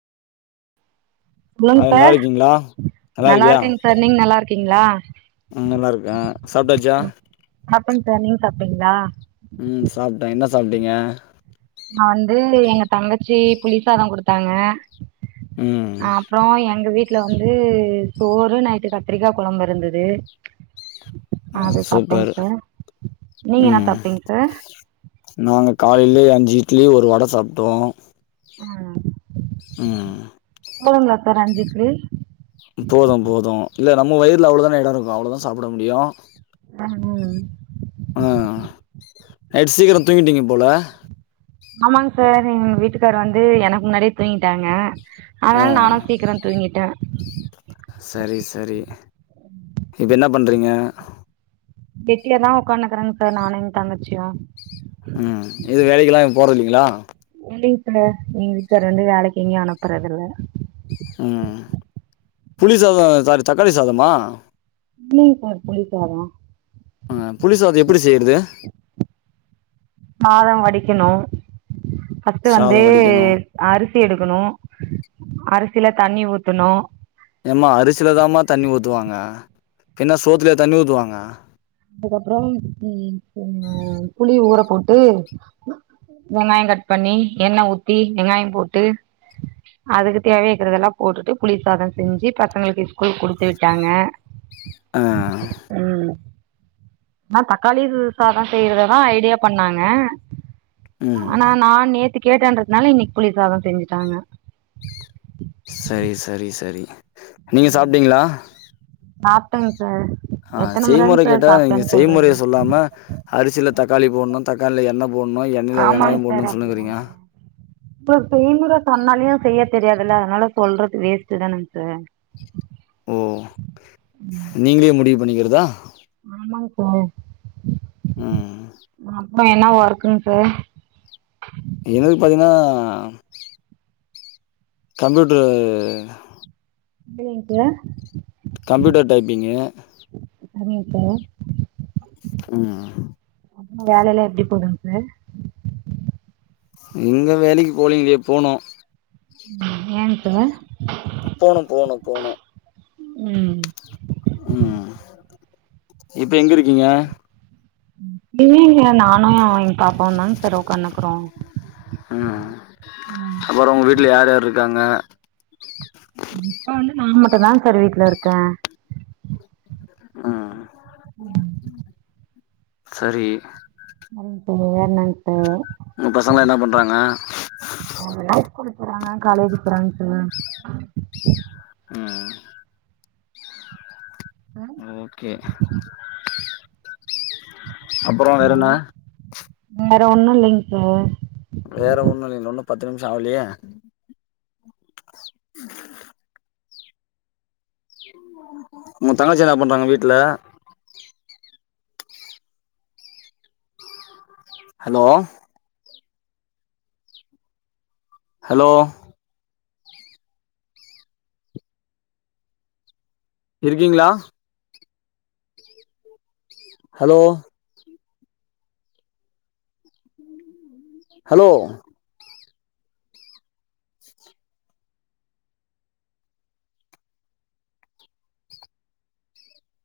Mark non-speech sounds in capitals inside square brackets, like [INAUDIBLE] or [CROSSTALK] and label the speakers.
Speaker 1: ஆ
Speaker 2: சொல்லுங்க
Speaker 1: நல்லா
Speaker 2: சார்
Speaker 1: இருக்கீங்களா
Speaker 2: நல்லா இருக்கேங்க சார் நீங்க நல்லா இருக்கீங்ளா
Speaker 1: ம் நல்லா இருக்க சாப்டாச்சா
Speaker 2: சாப்பன் சார் நீங்க சப்டீங்ளா
Speaker 1: ம் சாப்ட்ட என்ன சாப்ட்டீங்க
Speaker 2: நா அந்து எங்க தங்கச்சி புலிசாதோ குடுத்தாங்க
Speaker 1: ம்
Speaker 2: ஆப் ப்புறோ எங்க வீட்ல வந்து சோறு நைட்டு கத்திரிக்கா கொழம்பு இருந்தது அது சாப்ட்டேங்
Speaker 1: சூப்பர்
Speaker 2: சார் நீங்க என்னா
Speaker 1: ம்
Speaker 2: சாப்டீங் சார்
Speaker 1: நாங்க காலையிலே அஞ்சி இட்லி ஒரு வட சாப்டோ
Speaker 2: ஆ
Speaker 1: ம்
Speaker 2: போதுங்லா சார் அஞ்சி இட்லி
Speaker 1: போது போது இல்ல நம்ம வயிறுல அவ்ளதான எடோ இருக்கு அவ்ளதா சாப்ட முடியு
Speaker 2: [UNINTELLIGIBLE]
Speaker 1: ஆ நைட் சீக்கிரோ தூங்கிட்டீங்க போல
Speaker 2: ஆமாங்க சார் எங்க வீட்டுக்கார் வந்து எனக்கு முன்னாடியே தூங்கிட்டாங்க அதனால
Speaker 1: ஆ
Speaker 2: நானு சீக்கரோ தூங்கிட்ட
Speaker 1: சரி சரி இப்ப என்னா பண்றீங்க
Speaker 2: கெட்டியா தா உக்காந்னு இக்குறே சார் நானு எங் தங்கச்சியு
Speaker 1: ம் எது வேலைக்கெல்லா போறது இல்லிங்களா
Speaker 2: இல்லிங் சார் எங்க வீட்டுக்கார் வந்து வேலைக்கு எங்கேயு அனுப்புறதில்ல
Speaker 1: ம் புளி சாதோ சாரி தக்காளி சாதமா
Speaker 2: இல்லிங் சார் புளி சாதோ
Speaker 1: அ புளி சாதோ எப்டி செய்றது
Speaker 2: சாதோ வடிக்கணு ஃபஸ்ட் வந்து
Speaker 1: சாதோ வடிக்கணு
Speaker 2: அரிசி எடுக்குனு அரிசில தண்ணி ஊத்துனு
Speaker 1: ஏமா அரிசில தாமா தண்ணி ஊத்துவாங்க பின்ன சோத்திலியா தண்ணி ஊத்துவாங்க
Speaker 2: அதுக்கப்புறம் [UNINTELLIGIBLE] புளி ஊற போட்டு வெங்காயோ கட் பண்ணி எண்ண ஊத்தி வெங்காயோ போட்டு அதுக்கு தேவைக்கறதெல்லா போட்டுட்டு புளி சாதோ செஞ்சி பசங்களுக்கு ஸ்கூல்க்கு குடுத்து விட்டாங்க
Speaker 1: ஆ
Speaker 2: ம் நா தக்காளி சாதோ செய்றதா தா ஐடியா பண்ணாங்க
Speaker 1: ம்
Speaker 2: ஆனா நா நேத்து கேட்டன்றதுனால இன்னிக்கி புளிசாதோ செஞ்சிட்டாங்க
Speaker 1: சரி சரி சரி நீங்க
Speaker 2: ம்
Speaker 1: சாப்ட்டீங்களா
Speaker 2: சாப்டங் சார்
Speaker 1: ஆ
Speaker 2: எத்தன முறங்க
Speaker 1: செய்முறை
Speaker 2: சார்
Speaker 1: கேட்டா நீங்க
Speaker 2: சாப்ட்டேன்னு
Speaker 1: செய்முறைய
Speaker 2: சொல்றது
Speaker 1: சொல்லாம அரிசில தக்காளி போணு தக்கால்ல எண்ணெ போணு எண்ணெயில வெங்காயோ போணு சொல்லினுக்கிறீங்க
Speaker 2: இப்ப பெய்முற சொன்னாலியு செய்ய தெரியாதில்ல அதனால சொல்றது வேஸ்ட்டுதானங் சார்
Speaker 1: ஓ நீங்களே முடிவு பண்ணிக்கிறதா
Speaker 2: ஆமாங் சார்
Speaker 1: ம்
Speaker 2: அப்ப என்னா ஒர்க்குங் சார்
Speaker 1: என்னுது பாத்தீங்னா கம்பியூட்ரு
Speaker 2: இல்லையேங் சா
Speaker 1: கம்பியூட்டர் டைப்பிங்கு
Speaker 2: சரிங் சார்
Speaker 1: ம்
Speaker 2: அப்புமா வேலையெல்லா எப்டி போதுங் சார்
Speaker 1: இங்க வேலைக்கு போலிங்லே போணு
Speaker 2: ம் ஏங் சார்
Speaker 1: போணு போணு போணு
Speaker 2: உ
Speaker 1: உ இப்ப எங்க இருக்கீங்க
Speaker 2: இல்லிங்கே நானு எங்க பாப்பாவு தாங்க சார் உக்காந்துக்குறோ
Speaker 1: உ அப்பறோ உங்க வீட்ல யார் யாரு இருக்காங்க
Speaker 2: இப்ப வந்து நா மட்டு தா சார் வீட்ல இருக்க
Speaker 1: உ சரி
Speaker 2: அது சரியானத்தே
Speaker 1: உங்க பசங்களா என்ன பண்றாங்க
Speaker 2: அவுங்கலா ஸ்கூலு போறாங்க காலேஜ் போறாங்க சார்
Speaker 1: உ ஓகே அப்பறோ
Speaker 2: ஹலோ,
Speaker 1: வேறன்னா
Speaker 2: வேற ஒன்னு இல்லங்க சார்
Speaker 1: வேற ஒண்ணு இல்ல இன்னு பத்து நிமிசோ ஆவலயே உங்க தங்கச்சி என்ன பண்றாங்க வீட்டு்ல ஹலோ ஹலோ இருக்கீங்களா ஹலோ உம் [INAUDIBLE] ஹலோ